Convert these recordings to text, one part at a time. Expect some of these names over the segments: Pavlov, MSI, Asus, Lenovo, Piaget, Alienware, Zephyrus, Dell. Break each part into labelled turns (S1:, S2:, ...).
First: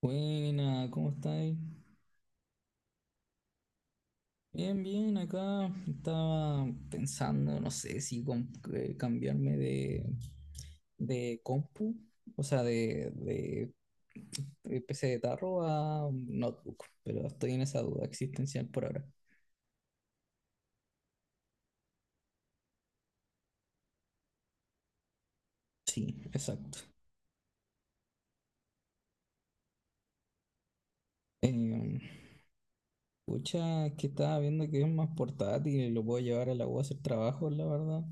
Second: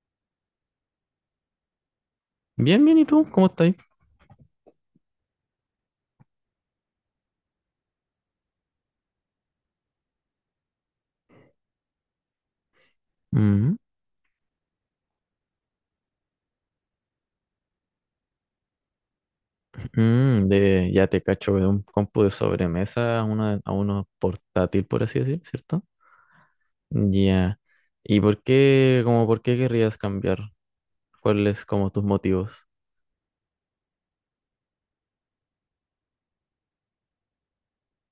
S1: Buena, ¿cómo estáis?
S2: Bien, bien, ¿y tú? ¿Cómo estás?
S1: Bien, bien, acá estaba pensando, no sé si cambiarme de, compu, o sea, de,
S2: Mm,
S1: PC de tarro a notebook, pero estoy en esa duda existencial por ahora.
S2: ya te cacho de un compu de sobremesa a una, a uno portátil, por así decir, ¿cierto?
S1: Sí, exacto.
S2: Ya. ¿Y por qué, como por qué querrías cambiar? ¿Cuáles como
S1: Eh,
S2: tus motivos?
S1: Pucha, es que estaba viendo que es más portátil y lo puedo llevar a la U a hacer trabajo, la verdad.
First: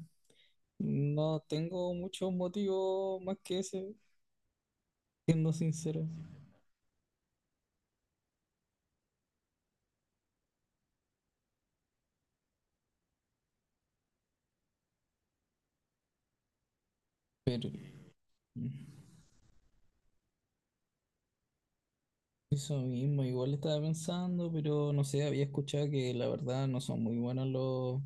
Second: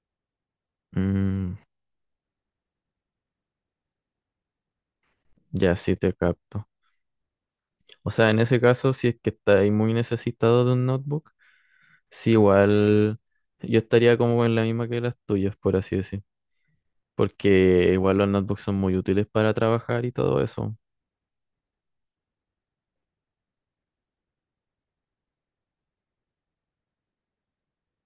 S1: No
S2: Mm,
S1: tengo muchos motivos más que ese, siendo
S2: ya sí
S1: sincero,
S2: te capto. O sea, en ese caso, si es que estáis muy necesitado de un notebook, sí, igual yo estaría como en la misma que las tuyas, por así decir.
S1: pero...
S2: Porque igual los notebooks
S1: mm.
S2: son muy útiles para trabajar y todo eso.
S1: Eso mismo, igual estaba pensando, pero no sé, había escuchado que la verdad no son muy buenos los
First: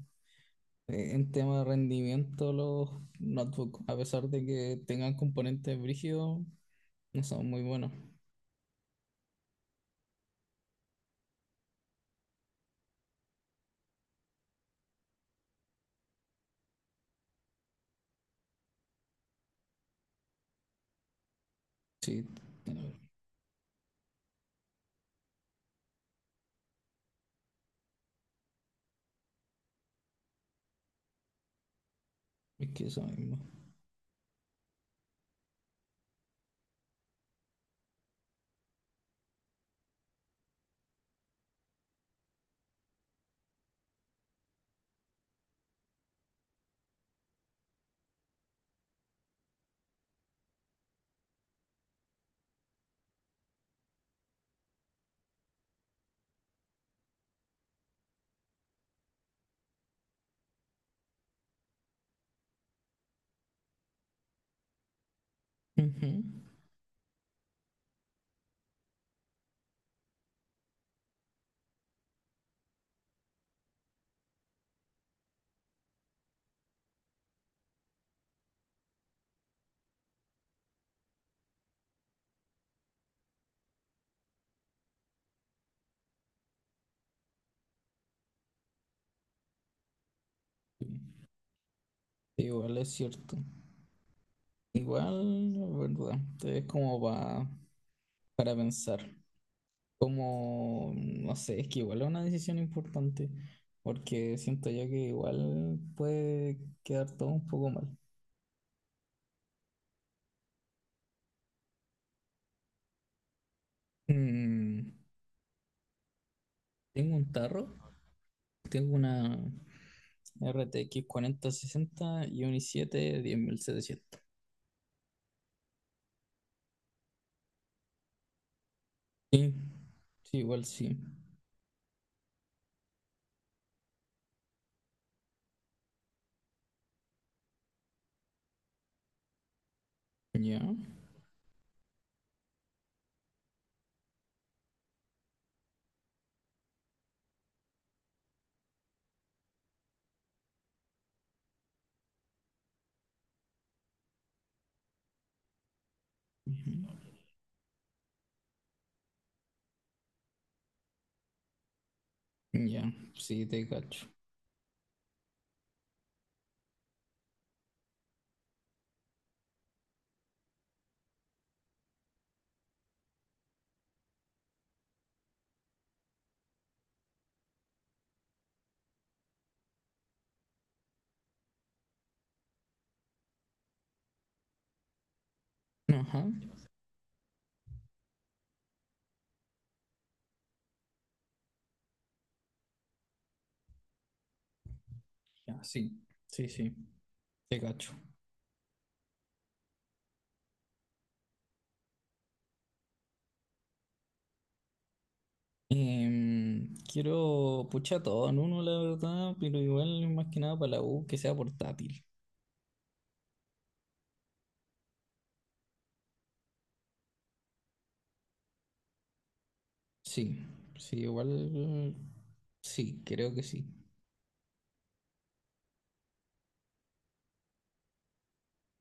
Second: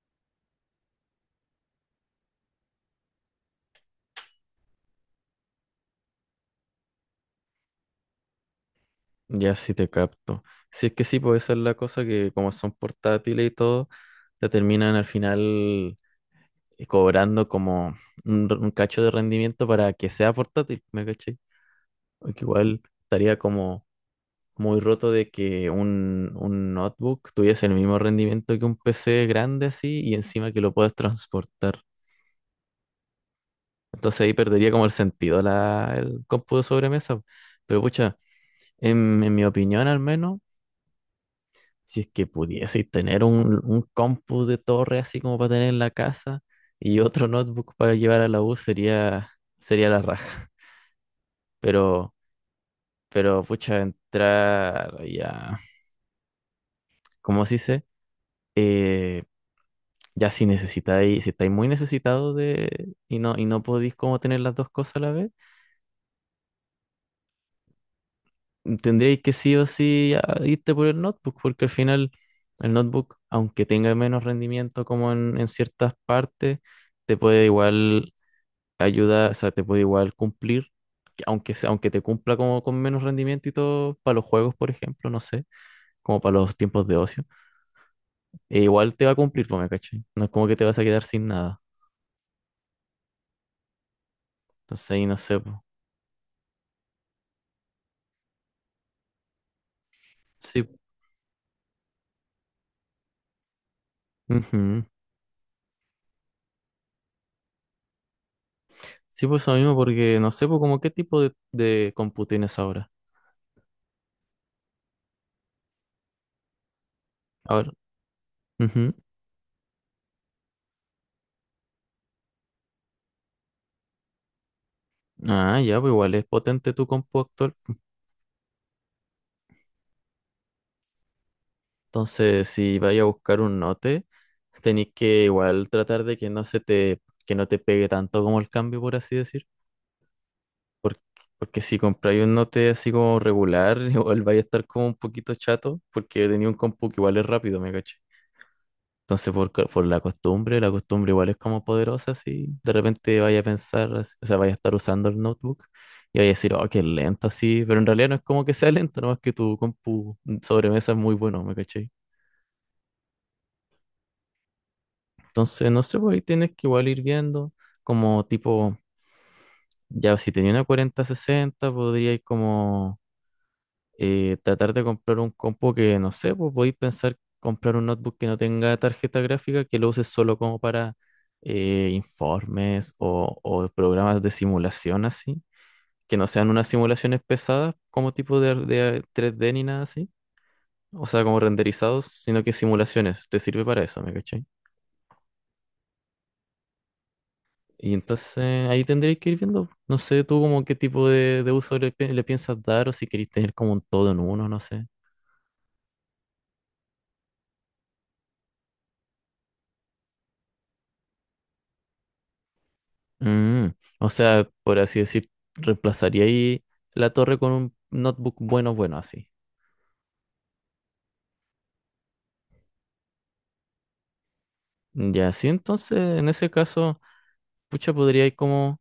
S1: en tema de rendimiento los notebooks, a pesar de que tengan componentes brígidos, no son muy buenos.
S2: Ya sí te capto. Si es que sí, pues esa es la cosa que como son portátiles y todo, te terminan al final cobrando como un cacho de rendimiento para que sea portátil, ¿me caché?
S1: Sí,
S2: Porque igual
S1: no,
S2: estaría como muy roto de que un notebook tuviese el mismo rendimiento que un PC grande así y encima que lo puedas transportar.
S1: es que eso mismo.
S2: Entonces ahí perdería como el sentido el cómputo de sobremesa. Pero pucha, en mi opinión al menos. Si es que pudieseis tener un compu de torre así como para tener en la casa y otro notebook para llevar a la U sería, sería la raja. Pero, pero pucha, entrar ya, ¿cómo se dice? Eh, ya si necesitáis, si estáis muy necesitados de, y no podéis como tener las dos cosas a la vez,
S1: Ujú.
S2: tendríais que sí o sí irte por el notebook, porque al final el notebook, aunque tenga menos rendimiento como en ciertas partes, te puede igual ayuda, o sea, te puede igual cumplir, que aunque te cumpla como con menos rendimiento y todo, para los juegos, por ejemplo, no sé, como para los tiempos de ocio, e igual te va a cumplir, pues, ¿me cachai? No es como que te vas a quedar sin nada.
S1: Igual es cierto.
S2: Entonces ahí no sé,
S1: Igual,
S2: pues.
S1: la verdad, es como para pensar.
S2: Sí,
S1: Como, no sé, es que igual es una decisión importante, porque siento yo
S2: ujú.
S1: que igual puede quedar todo un poco mal.
S2: Sí, pues eso mismo, porque no sé, pues, como qué tipo de compu tienes ahora.
S1: Mm, Tengo un
S2: Ahora,
S1: tarro,
S2: ujú.
S1: tengo una RTX 60 y un i7 10.700.
S2: Ah, ya, pues igual es potente tu compu actual.
S1: Sí, sí, igual sí.
S2: Entonces, si vaya a buscar un note, tenéis que igual tratar de que no se te, que no te pegue tanto como el cambio, por así decir.
S1: Ya,
S2: Porque, porque si compráis un Note así como regular, igual vais a estar como un poquito chato, porque tenía un compu que igual es rápido, me caché. Entonces, por la costumbre igual es como poderosa, si de repente vaya a pensar, o sea, vaya a estar usando el notebook y vaya a decir, oh,
S1: ujú,
S2: qué lento, así. Pero en realidad no es como que sea lento, nomás que tu compu sobremesa es muy bueno, me caché.
S1: ya, sí, te cacho.
S2: Entonces, no sé, pues ahí tienes que igual ir viendo, como tipo, ya si tenía una 4060, podría ir como. Tratar de comprar un compo que, no sé, pues podéis pensar comprar un notebook que no tenga tarjeta gráfica, que lo uses solo como para informes o programas de simulación así, que
S1: Ajá,
S2: no sean unas simulaciones pesadas como tipo de tres d ni nada así, o sea, como renderizados, sino que simulaciones, te sirve para eso, ¿me cachai?
S1: ya, sí, sí, sí, te
S2: Y
S1: cacho.
S2: entonces ahí tendréis que ir viendo, no sé tú como qué tipo de uso le piensas dar o si queréis tener como un todo en uno, no sé.
S1: Em, quiero, pucha, todo en uno, la verdad, pero igual más que nada para la U que sea portátil.
S2: Mm, o sea, por así decir, reemplazaría ahí la torre con un notebook bueno, bueno, así.
S1: Sí, sí, igual, sí, creo que sí.
S2: Ya, sí, entonces, en ese caso, pucha, podría ir como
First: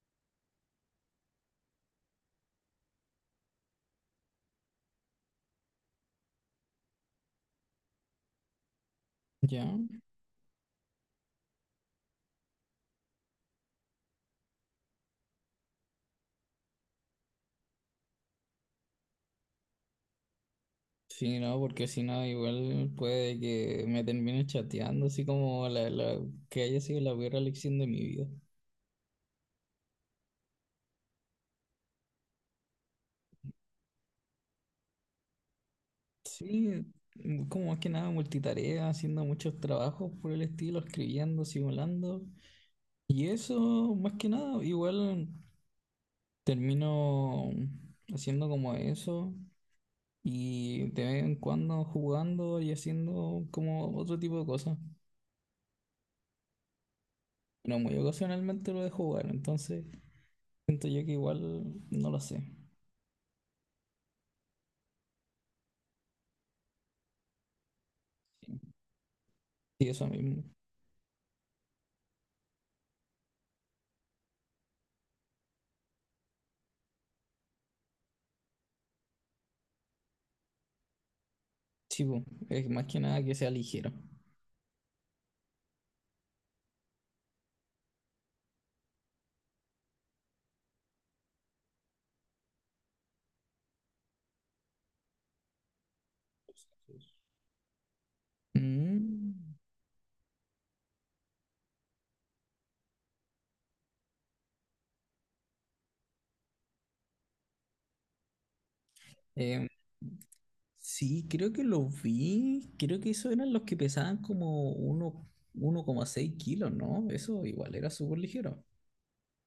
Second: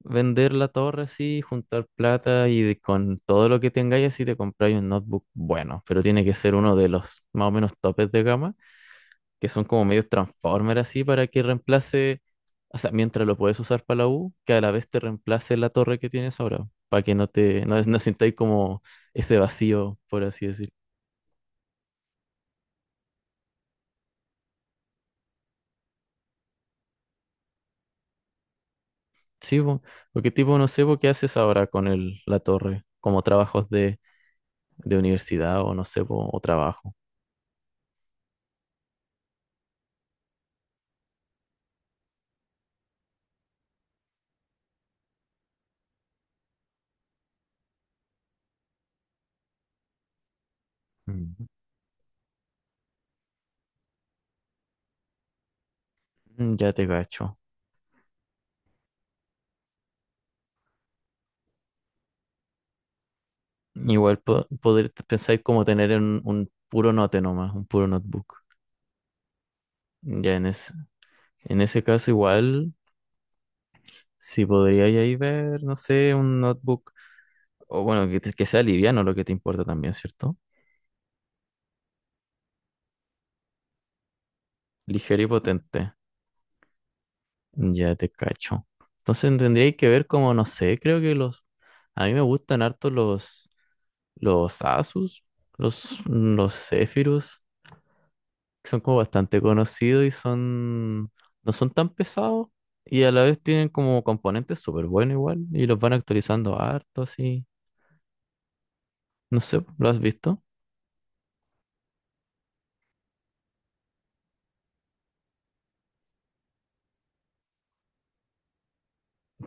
S2: vender la torre así, juntar plata y con todo lo que tengáis así te compráis un notebook bueno, pero tiene que ser uno de los más o menos topes de gama que son
S1: Ya,
S2: como medios transformers así para que reemplace, o sea, mientras lo puedes usar para la U, que a la vez te reemplace la torre que tienes ahora, para que no te, no, no sintáis como ese vacío, por así decir.
S1: sí, no, porque si no, igual puede que me termine chateando, así como que haya sido la peor elección de mi vida.
S2: Sí, po, porque tipo, no sé, po, ¿qué haces ahora con el, la torre? Como trabajos de universidad o no sé, po, o
S1: Sí,
S2: trabajo.
S1: como más que nada multitarea, haciendo muchos trabajos por el estilo, escribiendo, simulando. Y eso, más que nada, igual. Termino haciendo como eso y de vez en
S2: Mm.
S1: cuando jugando y haciendo como otro tipo de cosas.
S2: Mm, ya te cacho.
S1: Pero muy ocasionalmente lo de jugar, entonces siento yo que igual no lo sé.
S2: Igual poder pensar como tener un puro note nomás, un puro notebook.
S1: Sí, eso
S2: Ya
S1: mismo.
S2: en, es- en ese caso igual si podríais ahí ver, no sé, un notebook, o bueno, que sea liviano lo que te importa también, ¿cierto?
S1: Sí, po, es más que nada que sea ligero.
S2: Ligero y potente. Ya te cacho. Entonces tendríais que ver como, no sé, creo que los... A mí me gustan harto los Asus, los Zephyrus, que son como bastante
S1: Mm,
S2: conocidos y son... no son tan pesados y a la vez tienen como componentes súper buenos igual y los van actualizando harto así. No sé,
S1: eh,
S2: ¿lo has visto?
S1: sí, creo que lo vi. Creo que esos eran los que pesaban como uno, 1,6 kilos, ¿no? Eso igual era súper ligero.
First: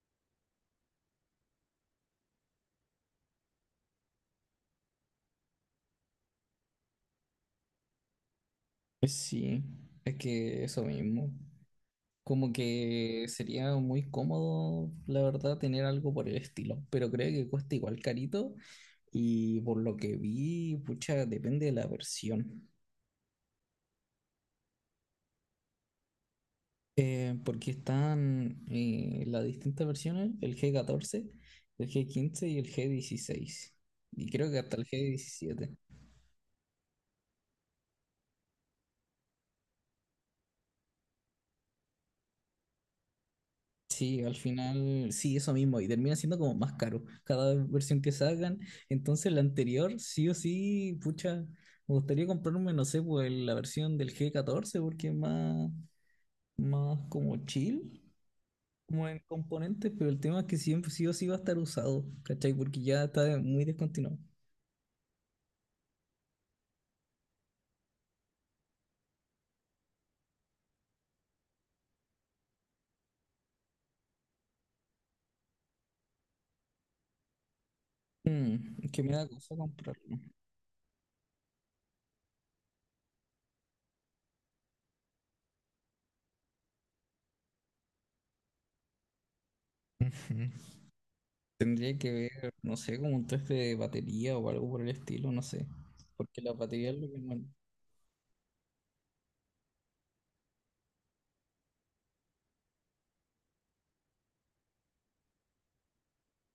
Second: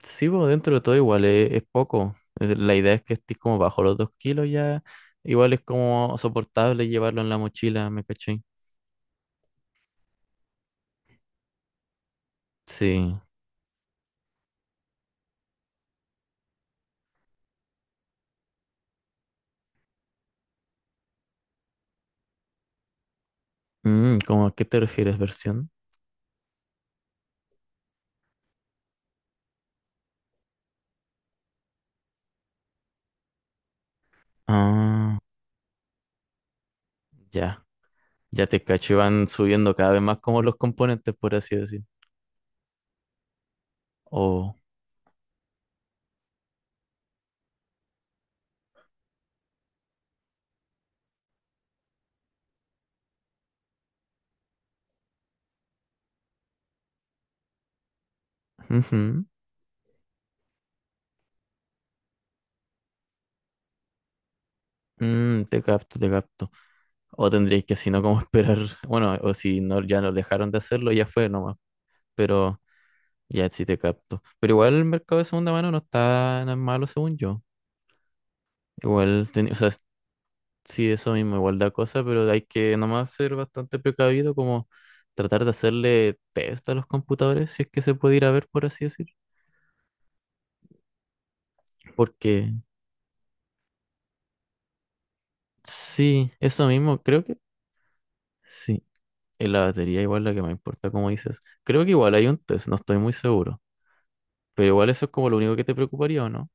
S2: Sí, pues dentro de todo igual es poco. La idea es que estés como bajo los dos kilos ya. Igual es como soportable llevarlo en la mochila, ¿me caché?
S1: Sí, es que eso mismo. Como
S2: Sí.
S1: que sería muy cómodo, la verdad, tener algo por el estilo, pero creo que cuesta igual carito y por lo que vi, pucha, depende de la versión.
S2: Mm, ¿cómo a qué te refieres, versión?
S1: Porque están las distintas versiones, el G14, el G15 y el G16. Y creo que hasta el
S2: Ah,
S1: G17.
S2: ya. Ya te cacho, y van subiendo cada vez más como los componentes, por así decir.
S1: Sí, al
S2: O,
S1: final, sí, eso mismo, y termina siendo como más caro cada versión que sacan. Entonces, la anterior, sí o sí, pucha, me gustaría comprarme, no sé, pues la versión del G14, porque es más, más como chill, como en
S2: ujú.
S1: componentes, pero el tema es que siempre sí o sí va a estar usado, ¿cachai? Porque ya está muy descontinuado.
S2: Mm, te capto, te capto. O tendríais que, si no, como esperar. Bueno, o si no, ya nos dejaron de hacerlo, ya fue nomás. Pero ya sí te capto. Pero igual el mercado de segunda mano no está tan malo, según yo.
S1: Que me da
S2: Igual, teni-
S1: cosa
S2: o sea, es-
S1: comprarlo.
S2: Sí, eso mismo, igual da cosa, pero hay que nomás ser bastante precavido, como tratar de hacerle test a los computadores, si es que se puede ir a ver, por así decir.
S1: Ujú. Tendría que ver,
S2: Porque
S1: no sé, como un test de batería o algo por el estilo, no sé.
S2: sí,
S1: Porque la
S2: eso
S1: batería es
S2: mismo,
S1: lo que.
S2: creo que sí. En la batería igual la que me importa, como dices. Creo que igual hay un test, no estoy muy seguro. Pero igual eso es como lo único que te preocuparía, ¿o no?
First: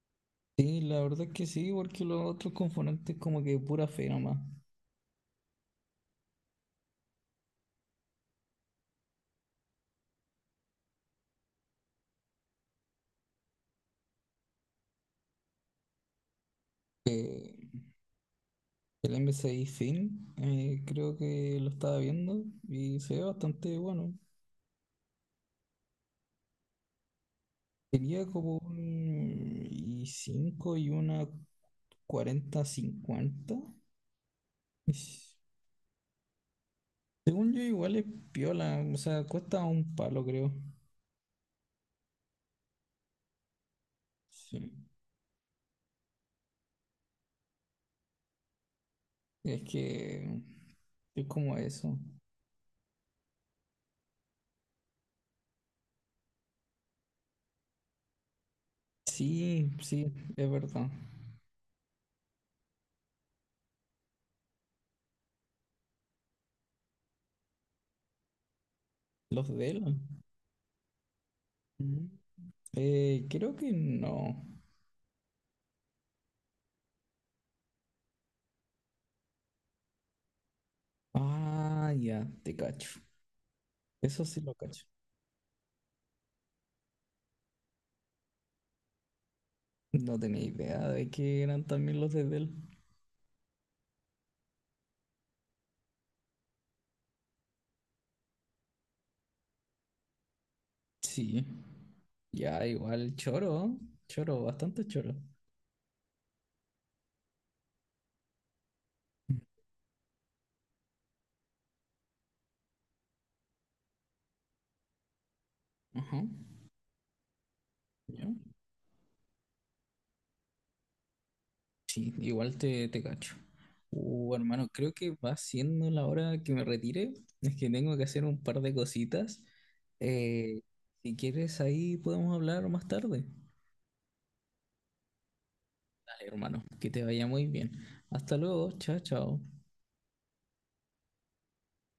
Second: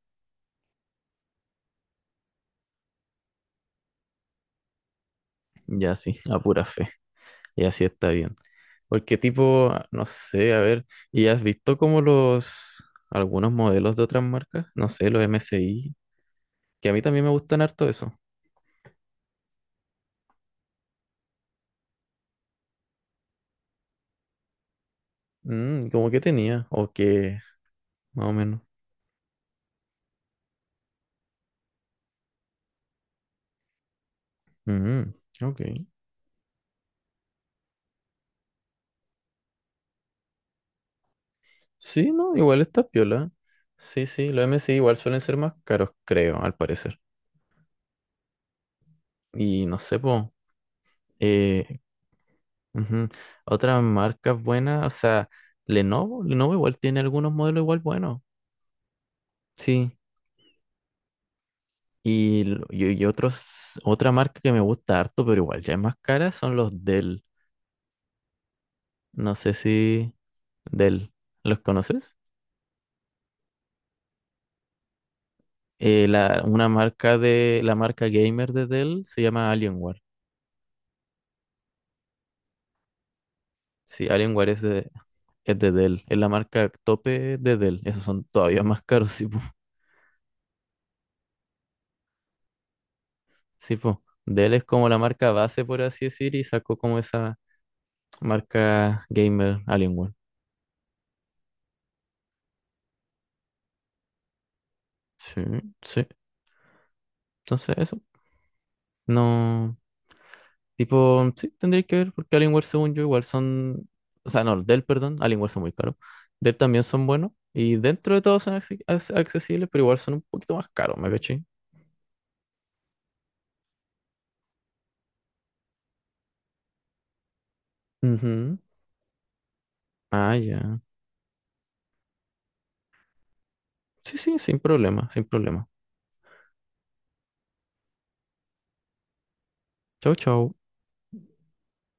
S1: Sí, la verdad que sí, porque los otros componentes como que pura fe nomás.
S2: Ya sí, a pura fe. Y así está bien. Porque tipo, no sé, a ver, ¿y has visto como los, algunos modelos de otras marcas? No sé, los MSI, que a mí también me gustan
S1: Eh,
S2: harto eso.
S1: el MSI Fin, creo que lo estaba viendo y se ve bastante bueno.
S2: Mm, como que tenía, o que,
S1: Tenía
S2: más o
S1: como
S2: menos.
S1: un y 5 y una 4050. Y
S2: Mm,
S1: s-
S2: ok.
S1: Según yo igual es piola, o sea, cuesta un palo creo.
S2: Sí, no, igual está piola. Sí, sí, los
S1: Sí.
S2: MSI igual suelen ser más caros, creo, al parecer.
S1: Es
S2: Y no sé, po,
S1: que es como
S2: eh,
S1: eso.
S2: ujú, otras marcas buenas, o sea, Lenovo, Lenovo igual tiene algunos modelos igual buenos.
S1: Sí,
S2: Sí.
S1: sí, es verdad.
S2: Y otros, otra marca que me gusta harto, pero igual ya es más cara, son los Dell. No
S1: Los
S2: sé
S1: Dell.
S2: si Dell, ¿los conoces?
S1: Creo que no.
S2: Una marca de, la marca gamer de Dell se llama Alienware.
S1: Ah, ya, te cacho.
S2: Sí,
S1: Eso sí
S2: Alienware
S1: lo cacho.
S2: es de Dell, es la marca tope de Dell. Esos son todavía más caros, sí, po.
S1: No tenía idea de que eran también los de Dell.
S2: Sí, po. Dell es como la marca base, por así decir, y sacó como esa marca gamer Alienware.
S1: Sí. Ya, igual, choro. Choro, bastante choro.
S2: Sí, sí. Entonces eso. No. Tipo, sí, tendréis que ver, porque Alienware, según yo, igual son. O sea, no, Dell, perdón, Alienware son muy caros.
S1: Ajá.
S2: Dell también son buenos. Y dentro de
S1: Ya.
S2: todo son accesibles, pero igual son un poquito más caros, ¿me caché?
S1: Sí, igual te cacho. Hermano, creo que va siendo la hora que me retire. Es que tengo que hacer un
S2: Ujú.
S1: par de cositas.
S2: Ah,
S1: Eh,
S2: ya.
S1: si quieres, ahí podemos hablar más tarde.
S2: Sí, sí, sin problema, sin problema.
S1: Dale, hermano, que te vaya muy bien. Hasta luego, chao, chao.
S2: Chau, chau.